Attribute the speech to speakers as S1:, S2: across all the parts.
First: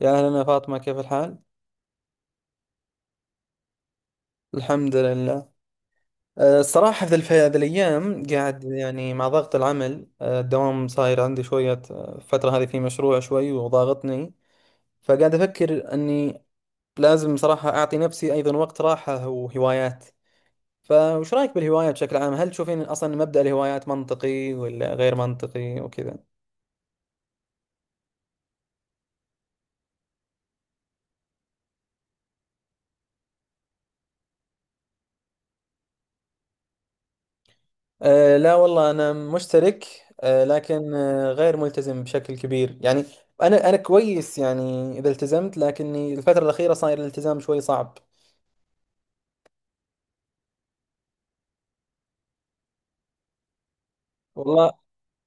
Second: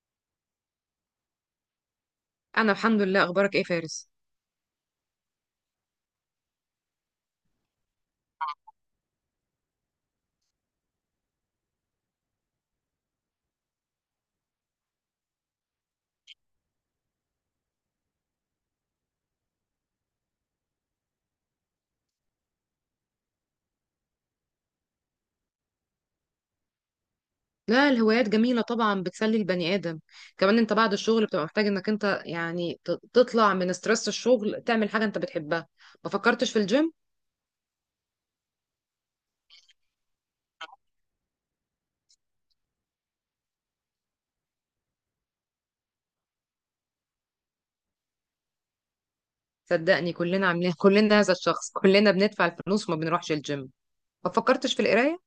S1: يا أهلا يا فاطمة، كيف الحال؟
S2: انا الحمد لله، اخبارك ايه فارس؟
S1: الحمد لله. الصراحة هذه الأيام قاعد يعني مع ضغط العمل، الدوام صاير عندي شوية. الفترة هذه في مشروع شوي وضاغطني، فقاعد أفكر أني لازم صراحة أعطي نفسي أيضا وقت راحة وهوايات. فوش رأيك بالهوايات بشكل عام؟ هل تشوفين أصلا مبدأ الهوايات منطقي ولا غير منطقي وكذا؟
S2: لا، الهوايات جميله طبعا، بتسلي البني ادم. كمان انت بعد الشغل بتبقى محتاج انك انت يعني تطلع من ستريس الشغل، تعمل حاجه انت بتحبها. ما فكرتش في الجيم؟
S1: لا والله، أنا مشترك، لكن غير ملتزم بشكل كبير يعني. أنا كويس يعني إذا التزمت، لكني الفترة الأخيرة صاير الالتزام شوي صعب.
S2: صدقني كلنا عاملين كلنا هذا الشخص، كلنا بندفع الفلوس وما بنروحش الجيم. ما فكرتش
S1: والله
S2: في القرايه؟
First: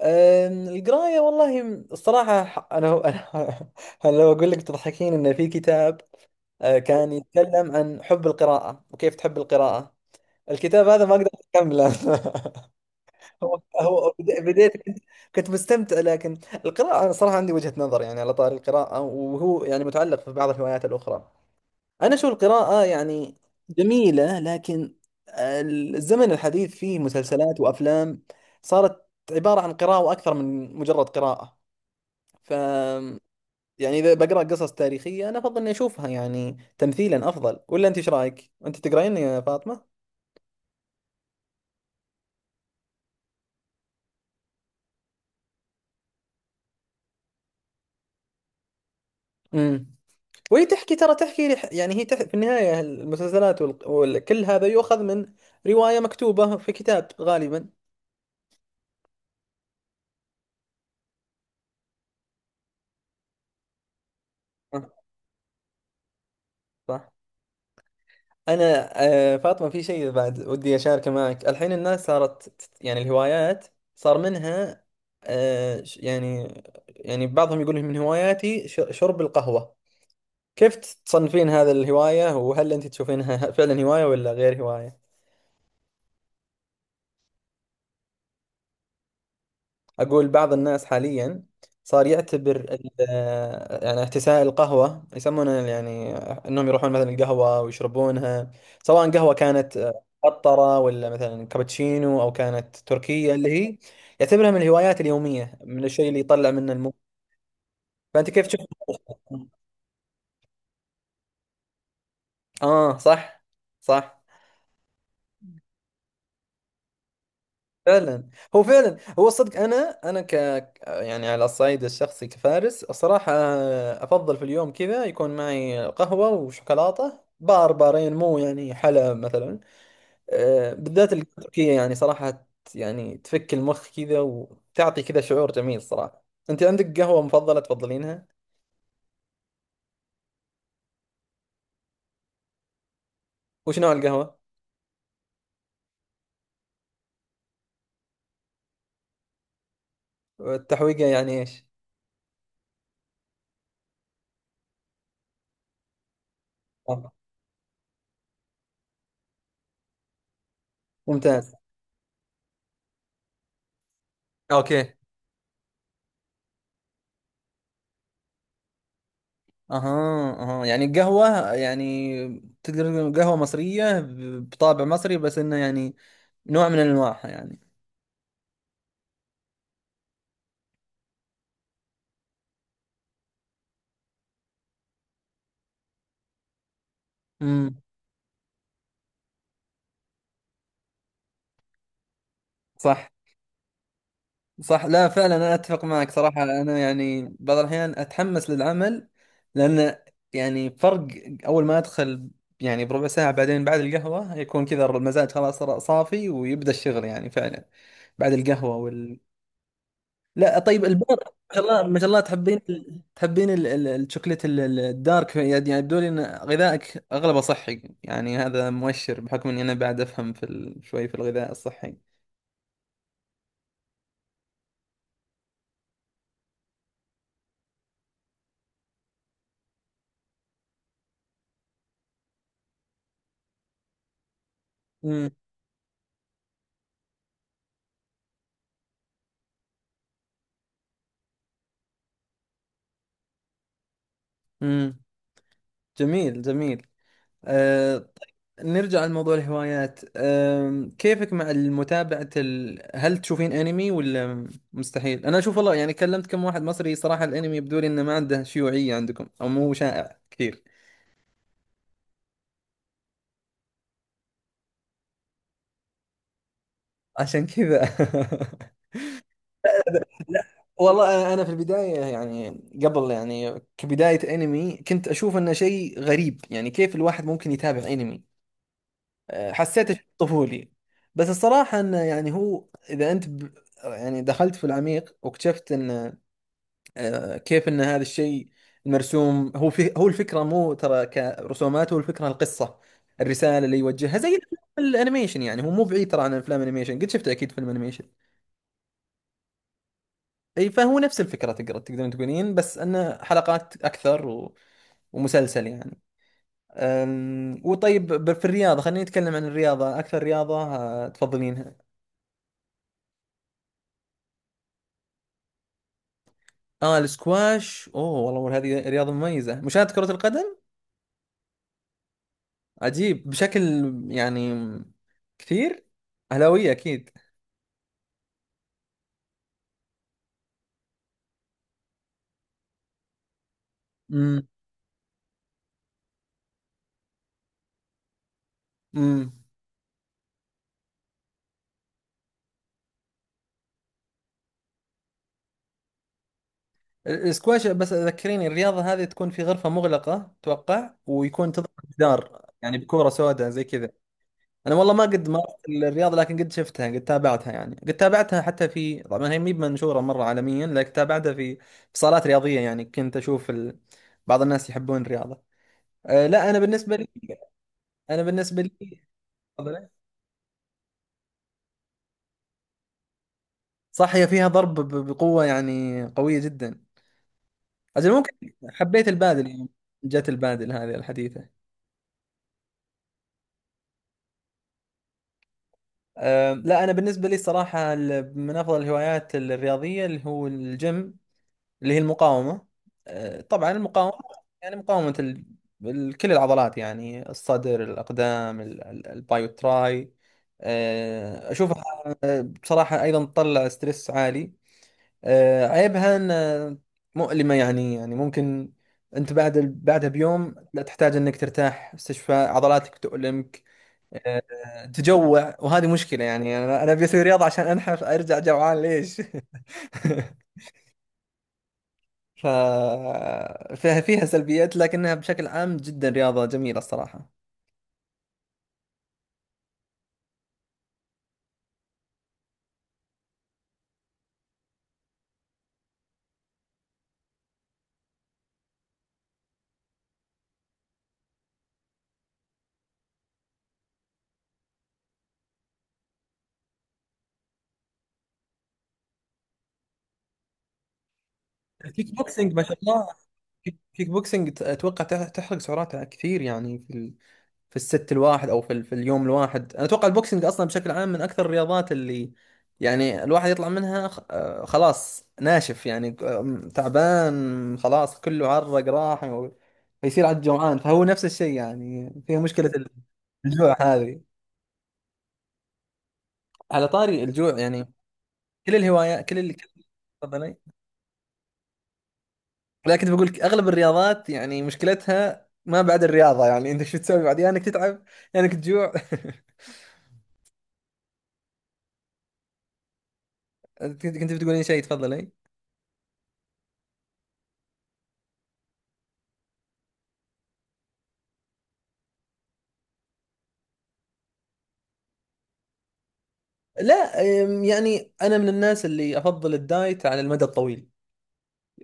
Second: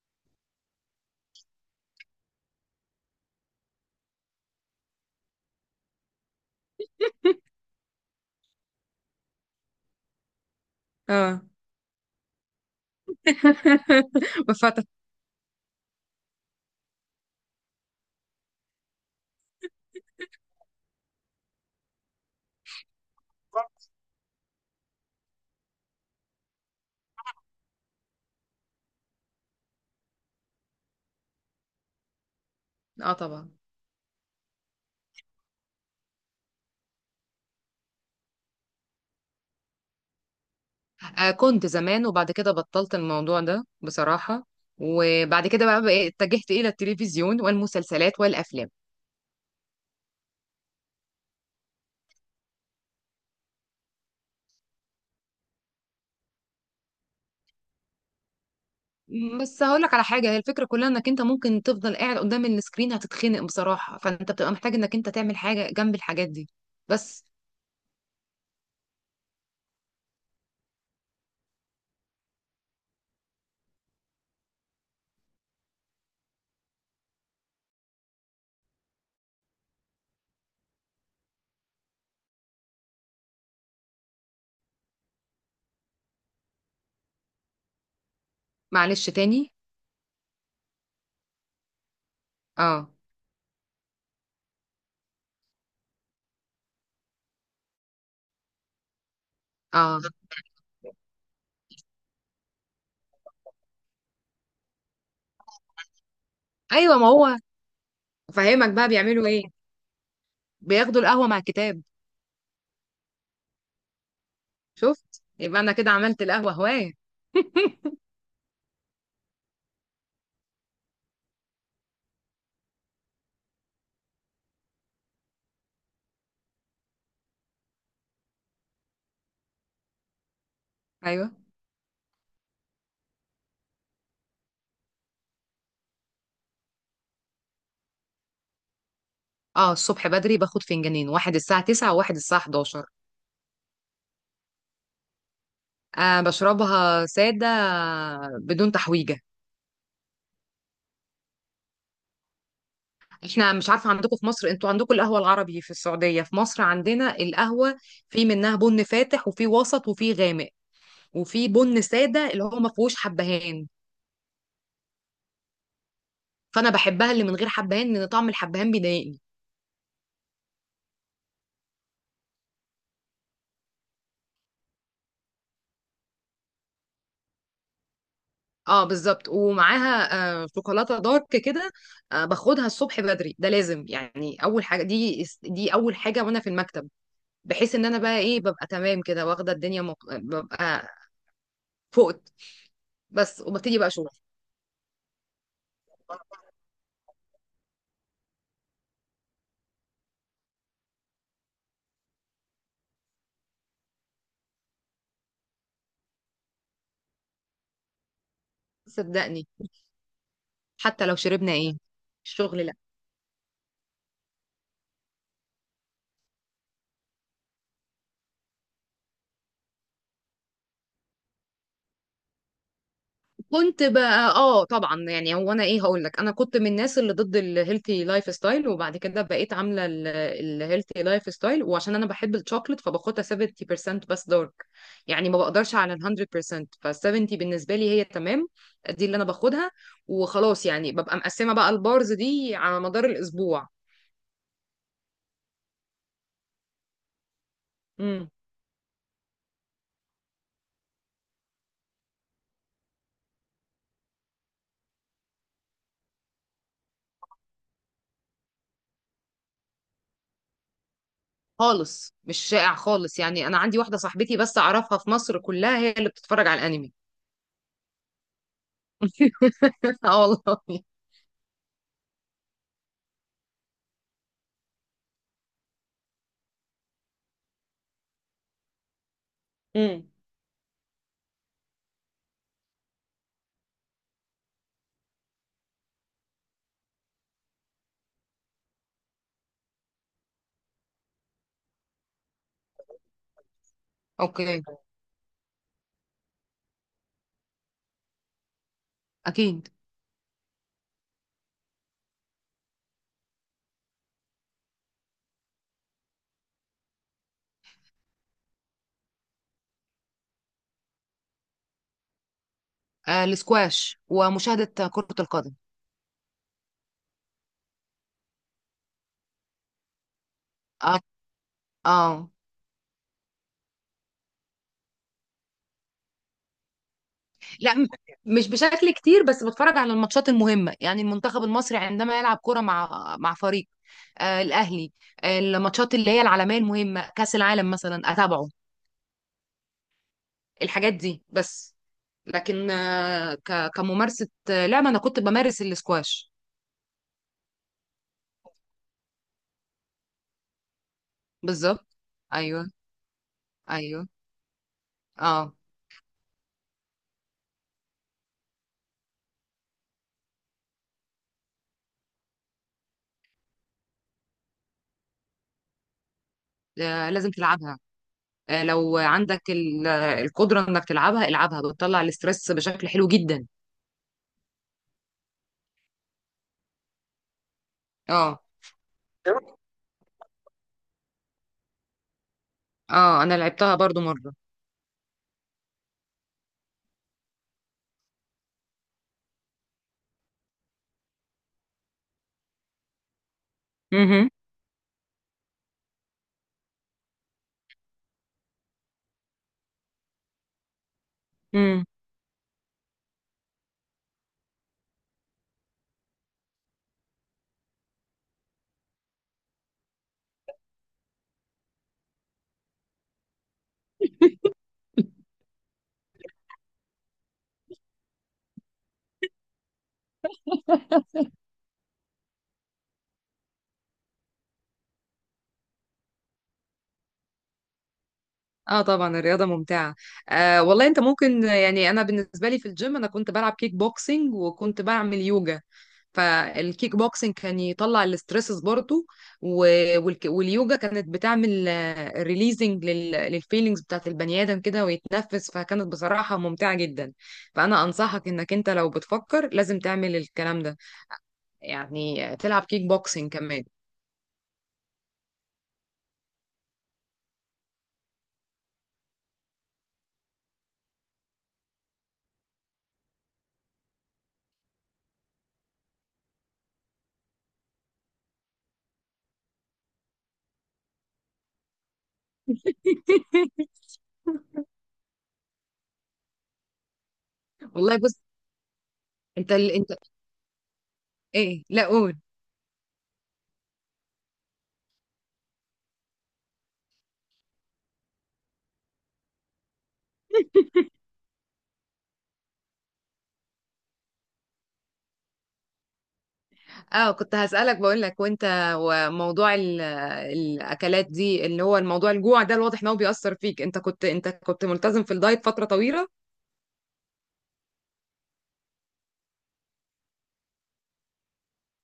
S1: القراية والله، الصراحة، أنا أنا لو أقول لك تضحكين، إن في كتاب كان يتكلم عن حب القراءة وكيف تحب القراءة، الكتاب هذا ما أقدر
S2: اه.
S1: أكمله
S2: ما
S1: بداية
S2: فاتك.
S1: كنت مستمتع، لكن القراءة أنا صراحة عندي وجهة نظر يعني على طاري القراءة، وهو يعني متعلق في بعض الهوايات الأخرى. أنا أشوف القراءة يعني جميلة، لكن الزمن الحديث فيه مسلسلات وأفلام صارت عبارة عن قراءة أكثر من مجرد قراءة. ف
S2: اه طبعا.
S1: يعني إذا بقرأ قصص تاريخية أنا أفضل إني أشوفها يعني تمثيلا أفضل. ولا أنت إيش رأيك؟ أنت تقرأين يا فاطمة؟
S2: آه كنت زمان، وبعد كده بطلت الموضوع ده بصراحه. وبعد كده بقى اتجهت الى التلفزيون والمسلسلات والافلام.
S1: امم. وهي تحكي، ترى تحكي يعني في النهاية المسلسلات كل هذا يؤخذ من رواية مكتوبة في كتاب غالبا.
S2: بس هقول لك على حاجه، هي الفكره كلها انك انت ممكن تفضل قاعد قدام السكرين، هتتخنق بصراحه، فانت بتبقى محتاج
S1: صح،
S2: انك انت تعمل حاجه جنب الحاجات دي.
S1: صح.
S2: بس.
S1: أنا فاطمة، في شيء بعد ودي أشاركه معك. الحين الناس صارت يعني الهوايات صار منها، يعني يعني بعضهم يقول من هواياتي شرب القهوة. كيف تصنفين هذا الهواية؟ وهل أنت تشوفينها فعلا هواية ولا غير هواية؟
S2: معلش، تاني؟
S1: أقول بعض الناس حاليا صار يعتبر
S2: اه.
S1: يعني احتساء القهوة، يسمونه يعني أنهم يروحون مثلا القهوة ويشربونها، سواء قهوة كانت
S2: اه.
S1: قطرة، ولا مثلا كابتشينو، أو كانت تركية، اللي هي يعتبرها من الهوايات اليومية، من الشيء اللي يطلع منه
S2: ايوه، ما هو
S1: فأنت كيف تشوف؟
S2: فاهمك. بقى بيعملوا ايه؟ بياخدوا القهوه مع الكتاب.
S1: صح، صح.
S2: شفت، يبقى انا كده عملت القهوه هوايه.
S1: فعلا هو، فعلا هو صدق. انا يعني على الصعيد الشخصي كفارس الصراحه، افضل في اليوم كذا يكون معي قهوه وشوكولاته بار بارين، مو يعني حلا مثلا. بالذات
S2: ايوه.
S1: التركيه يعني صراحه، يعني تفك المخ كذا وتعطي كذا شعور جميل صراحه. انت عندك قهوه مفضله تفضلينها؟
S2: اه الصبح بدري باخد فنجانين، واحد الساعه 9 وواحد الساعه 11.
S1: وش نوع القهوه؟
S2: آه بشربها ساده، بدون تحويجه.
S1: التحويقه يعني ايش؟
S2: احنا مش عارفه، عندكم في مصر انتوا عندكم القهوه العربي، في السعوديه، في مصر
S1: آه،
S2: عندنا القهوه، في منها بن فاتح وفي وسط وفي غامق، وفي
S1: ممتاز.
S2: بن ساده اللي هو ما فيهوش حبهان.
S1: اوكي.
S2: فانا بحبها اللي من غير حبهان لان طعم الحبهان بيضايقني.
S1: اها، اها، يعني القهوة يعني تقدر تقول قهوة مصرية بطابع مصري، بس انه يعني نوع من انواعها يعني.
S2: اه بالظبط، ومعاها آه شوكولاته دارك كده. آه باخدها الصبح بدري، ده لازم يعني اول حاجه، دي اول حاجه وانا في المكتب. بحيث
S1: امم.
S2: ان انا بقى ايه، ببقى تمام كده، واخده الدنيا ببقى فقت.
S1: صح،
S2: بس، وببتدي بقى شغل.
S1: صح. لا فعلا، انا اتفق معك صراحة. انا يعني بعض الاحيان اتحمس للعمل، لان يعني فرق اول ما ادخل، يعني بربع ساعة بعدين بعد القهوة يكون كذا المزاج خلاص صار صافي، ويبدأ الشغل يعني فعلا بعد القهوة.
S2: صدقني.
S1: لا طيب
S2: حتى
S1: البار،
S2: لو شربنا
S1: ما شاء
S2: ايه.
S1: الله، ما شاء الله. تحبين
S2: الشغل، لا.
S1: تحبين الشوكليت الدارك، يعني يبدو لي ان غذائك اغلبه صحي، يعني هذا مؤشر، بحكم اني انا بعد افهم في شوي في الغذاء الصحي.
S2: كنت بقى اه طبعا، يعني هو انا ايه هقول لك، انا كنت من الناس اللي ضد الهيلثي لايف ستايل، وبعد كده بقيت عامله الهيلثي لايف ستايل، وعشان انا بحب الشوكليت فباخدها 70% بس دارك. يعني
S1: امم،
S2: ما بقدرش على ال 100%، ف 70 بالنسبه لي هي تمام. دي اللي انا باخدها، وخلاص يعني ببقى مقسمه بقى البارز دي على مدار الاسبوع.
S1: امم، جميل، جميل. أه...
S2: امم
S1: نرجع لموضوع الهوايات. كيفك مع المتابعة هل تشوفين انمي، ولا مستحيل؟ انا اشوف والله، يعني كلمت كم واحد مصري صراحة، الانمي يبدو لي انه ما عنده شيوعية عندكم، او مو شائع كثير
S2: خالص، مش شائع خالص، يعني انا عندي واحده صاحبتي بس اعرفها في مصر كلها هي اللي بتتفرج على الانمي.
S1: عشان كذا.
S2: اه
S1: لا
S2: والله.
S1: والله، أنا في البدايه، يعني قبل، يعني كبدايه انمي كنت اشوف انه شيء غريب، يعني كيف الواحد ممكن يتابع انمي؟ حسيته شيء
S2: امم
S1: طفولي. بس الصراحه انه يعني هو اذا يعني دخلت في العميق، واكتشفت ان، كيف ان هذا الشيء المرسوم، هو الفكره، مو ترى كرسومات، هو الفكره القصه، الرساله اللي يوجهها، زي
S2: اوكي،
S1: الانيميشن. يعني هو مو بعيد ترى عن افلام انيميشن، قد شفت اكيد فيلم انيميشن.
S2: اكيد.
S1: اي فهو نفس الفكرة، تقدر تقدرون تقولين، بس انه حلقات اكثر، ومسلسل يعني. وطيب، في الرياضة، خلينا نتكلم عن الرياضة. اكثر رياضة تفضلينها؟
S2: آه الاسكواش، ومشاهده كره القدم.
S1: اه السكواش، اوه والله، والله هذه رياضة مميزة. مشاهدة كرة القدم
S2: اه. اه.
S1: عجيب بشكل يعني كثير. اهلاوية اكيد.
S2: لا، مش بشكل كتير، بس بتفرج على الماتشات المهمه، يعني المنتخب المصري عندما يلعب كره مع فريق آه
S1: امم،
S2: الاهلي. آه الماتشات اللي هي العالميه المهمه، كاس العالم مثلا اتابعه.
S1: امم.
S2: الحاجات دي بس. لكن كممارسه، لعبه، انا كنت بمارس الاسكواش.
S1: السكواش، بس ذكريني، الرياضة هذه تكون في غرفة مغلقة، توقع ويكون تضرب
S2: بالظبط.
S1: جدار
S2: ايوه.
S1: يعني بكورة سوداء زي كذا؟
S2: ايوه.
S1: انا والله ما قد
S2: اه.
S1: مارست الرياضه، لكن قد شفتها، قد تابعتها. يعني قد تابعتها حتى، في طبعا هي مي منشوره مره عالميا، لكن تابعتها في في صالات رياضيه. يعني كنت اشوف بعض الناس يحبون الرياضه. لا، انا بالنسبه لي،
S2: آه، لازم تلعبها.
S1: انا بالنسبه
S2: آه، لو
S1: لي،
S2: عندك
S1: تفضل.
S2: القدرة انك تلعبها العبها، بتطلع الاسترس بشكل حلو جدا.
S1: صح، هي فيها ضرب بقوه يعني، قويه جدا. اجل ممكن
S2: اه.
S1: حبيت البادل يعني، جت البادل هذه الحديثه.
S2: اه. انا لعبتها برضو مرة.
S1: لا، انا بالنسبه لي الصراحه من افضل الهوايات الرياضيه اللي هو الجيم، اللي هي المقاومة. طبعا المقاومة
S2: مهم.
S1: يعني مقاومة كل العضلات، يعني الصدر، الأقدام، الباي والتراي. أشوفها
S2: مم.
S1: بصراحة أيضا تطلع ستريس عالي. عيبها أن مؤلمة يعني، يعني ممكن أنت بعد بعدها بيوم لا تحتاج أنك ترتاح، استشفاء، عضلاتك تؤلمك. تجوع، وهذه مشكلة. يعني أنا أبي أسوي رياضة عشان أنحف، أرجع جوعان ليش؟ ف فيها، فيها سلبيات، لكنها بشكل عام جدا رياضة جميلة الصراحة.
S2: اه طبعا، الرياضة ممتعة. آه والله، انت ممكن يعني انا بالنسبة لي في الجيم انا كنت بلعب كيك بوكسينج، وكنت بعمل يوجا. فالكيك بوكسينج كان يطلع الاسترسز برضو، واليوجا كانت بتعمل ريليزنج للفيلينجز بتاعت البني ادم كده ويتنفس. فكانت بصراحة ممتعة جدا. فانا انصحك انك انت لو بتفكر لازم تعمل الكلام ده،
S1: كيك
S2: يعني
S1: بوكسينج، ما
S2: تلعب
S1: شاء
S2: كيك
S1: الله.
S2: بوكسينج كمان.
S1: كيك، اتوقع تحرق سعراتها كثير. يعني في في الست الواحد، او في في اليوم الواحد، انا اتوقع البوكسينج اصلا بشكل عام من اكثر الرياضات اللي يعني الواحد يطلع منها خ... آه، خلاص ناشف يعني، تعبان خلاص، كله عرق راح، فيصير عاد جوعان، فهو نفس الشيء، يعني فيها مشكلة الجوع هذه. على طاري الجوع يعني،
S2: والله بص،
S1: كل الهوايات،
S2: انت.
S1: تفضلي.
S2: ايه، لا، قول.
S1: لكن بقول لك اغلب الرياضات يعني مشكلتها ما بعد الرياضه، يعني انت شو تسوي بعد، يا انك تتعب يا انك تجوع. كنت بتقولين شيء، تفضلي.
S2: اه كنت هسألك، بقول لك وانت، وموضوع الاكلات دي اللي هو الموضوع الجوع ده، الواضح ان هو بيأثر فيك، انت كنت ملتزم في الدايت فترة طويلة؟
S1: لا يعني انا من الناس اللي افضل الدايت على المدى الطويل.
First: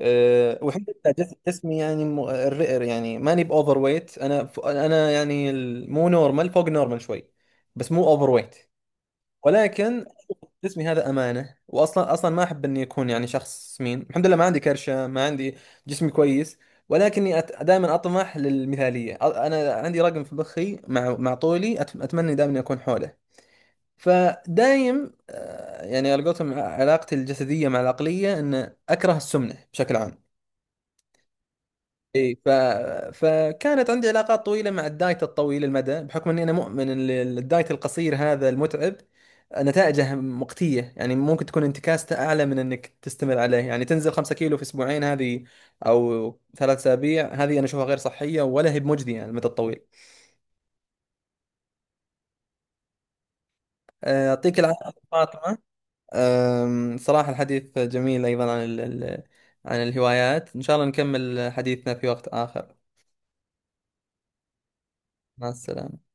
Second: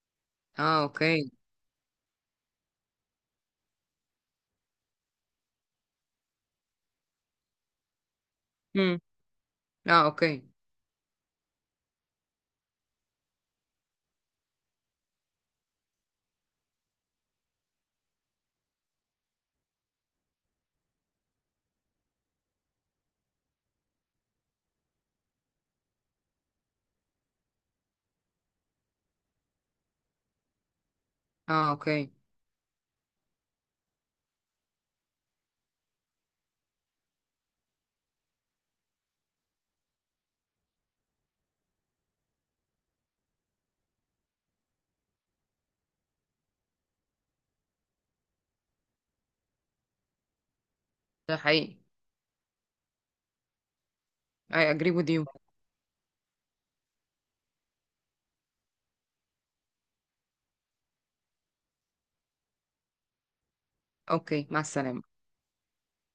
S2: اه
S1: والحمد لله،
S2: اوكي.
S1: جسمي يعني، يعني ماني باوفر ويت، انا انا يعني مو نورمال، فوق النورمال شوي، بس مو اوفر ويت،
S2: امم اه
S1: ولكن
S2: اوكي.
S1: جسمي هذا امانه. واصلا اصلا ما احب اني اكون يعني شخص سمين. الحمد لله ما عندي كرشه، ما عندي، جسمي كويس. ولكني دائما اطمح للمثاليه. انا عندي رقم في مخي مع مع طولي اتمنى دائما اني اكون حوله. فدايم يعني على قولتهم، علاقتي الجسديه مع العقليه ان اكره السمنه بشكل عام.
S2: اه اوكي.
S1: اي فكانت عندي علاقات طويله مع الدايت الطويل المدى، بحكم اني انا مؤمن ان الدايت القصير هذا المتعب نتائجه مقتيه، يعني ممكن تكون انتكاسته اعلى من انك تستمر عليه. يعني تنزل 5 كيلو في اسبوعين هذه، او ثلاث اسابيع هذه، انا اشوفها غير صحيه، ولا هي بمجديه على المدى الطويل.
S2: ده حقيقي.
S1: يعطيك
S2: I agree
S1: العافيه
S2: with you.
S1: فاطمه. صراحه الحديث جميل ايضا عن عن الهوايات. ان شاء الله نكمل حديثنا في وقت اخر.
S2: اوكي، مع السلامة.
S1: مع السلامه.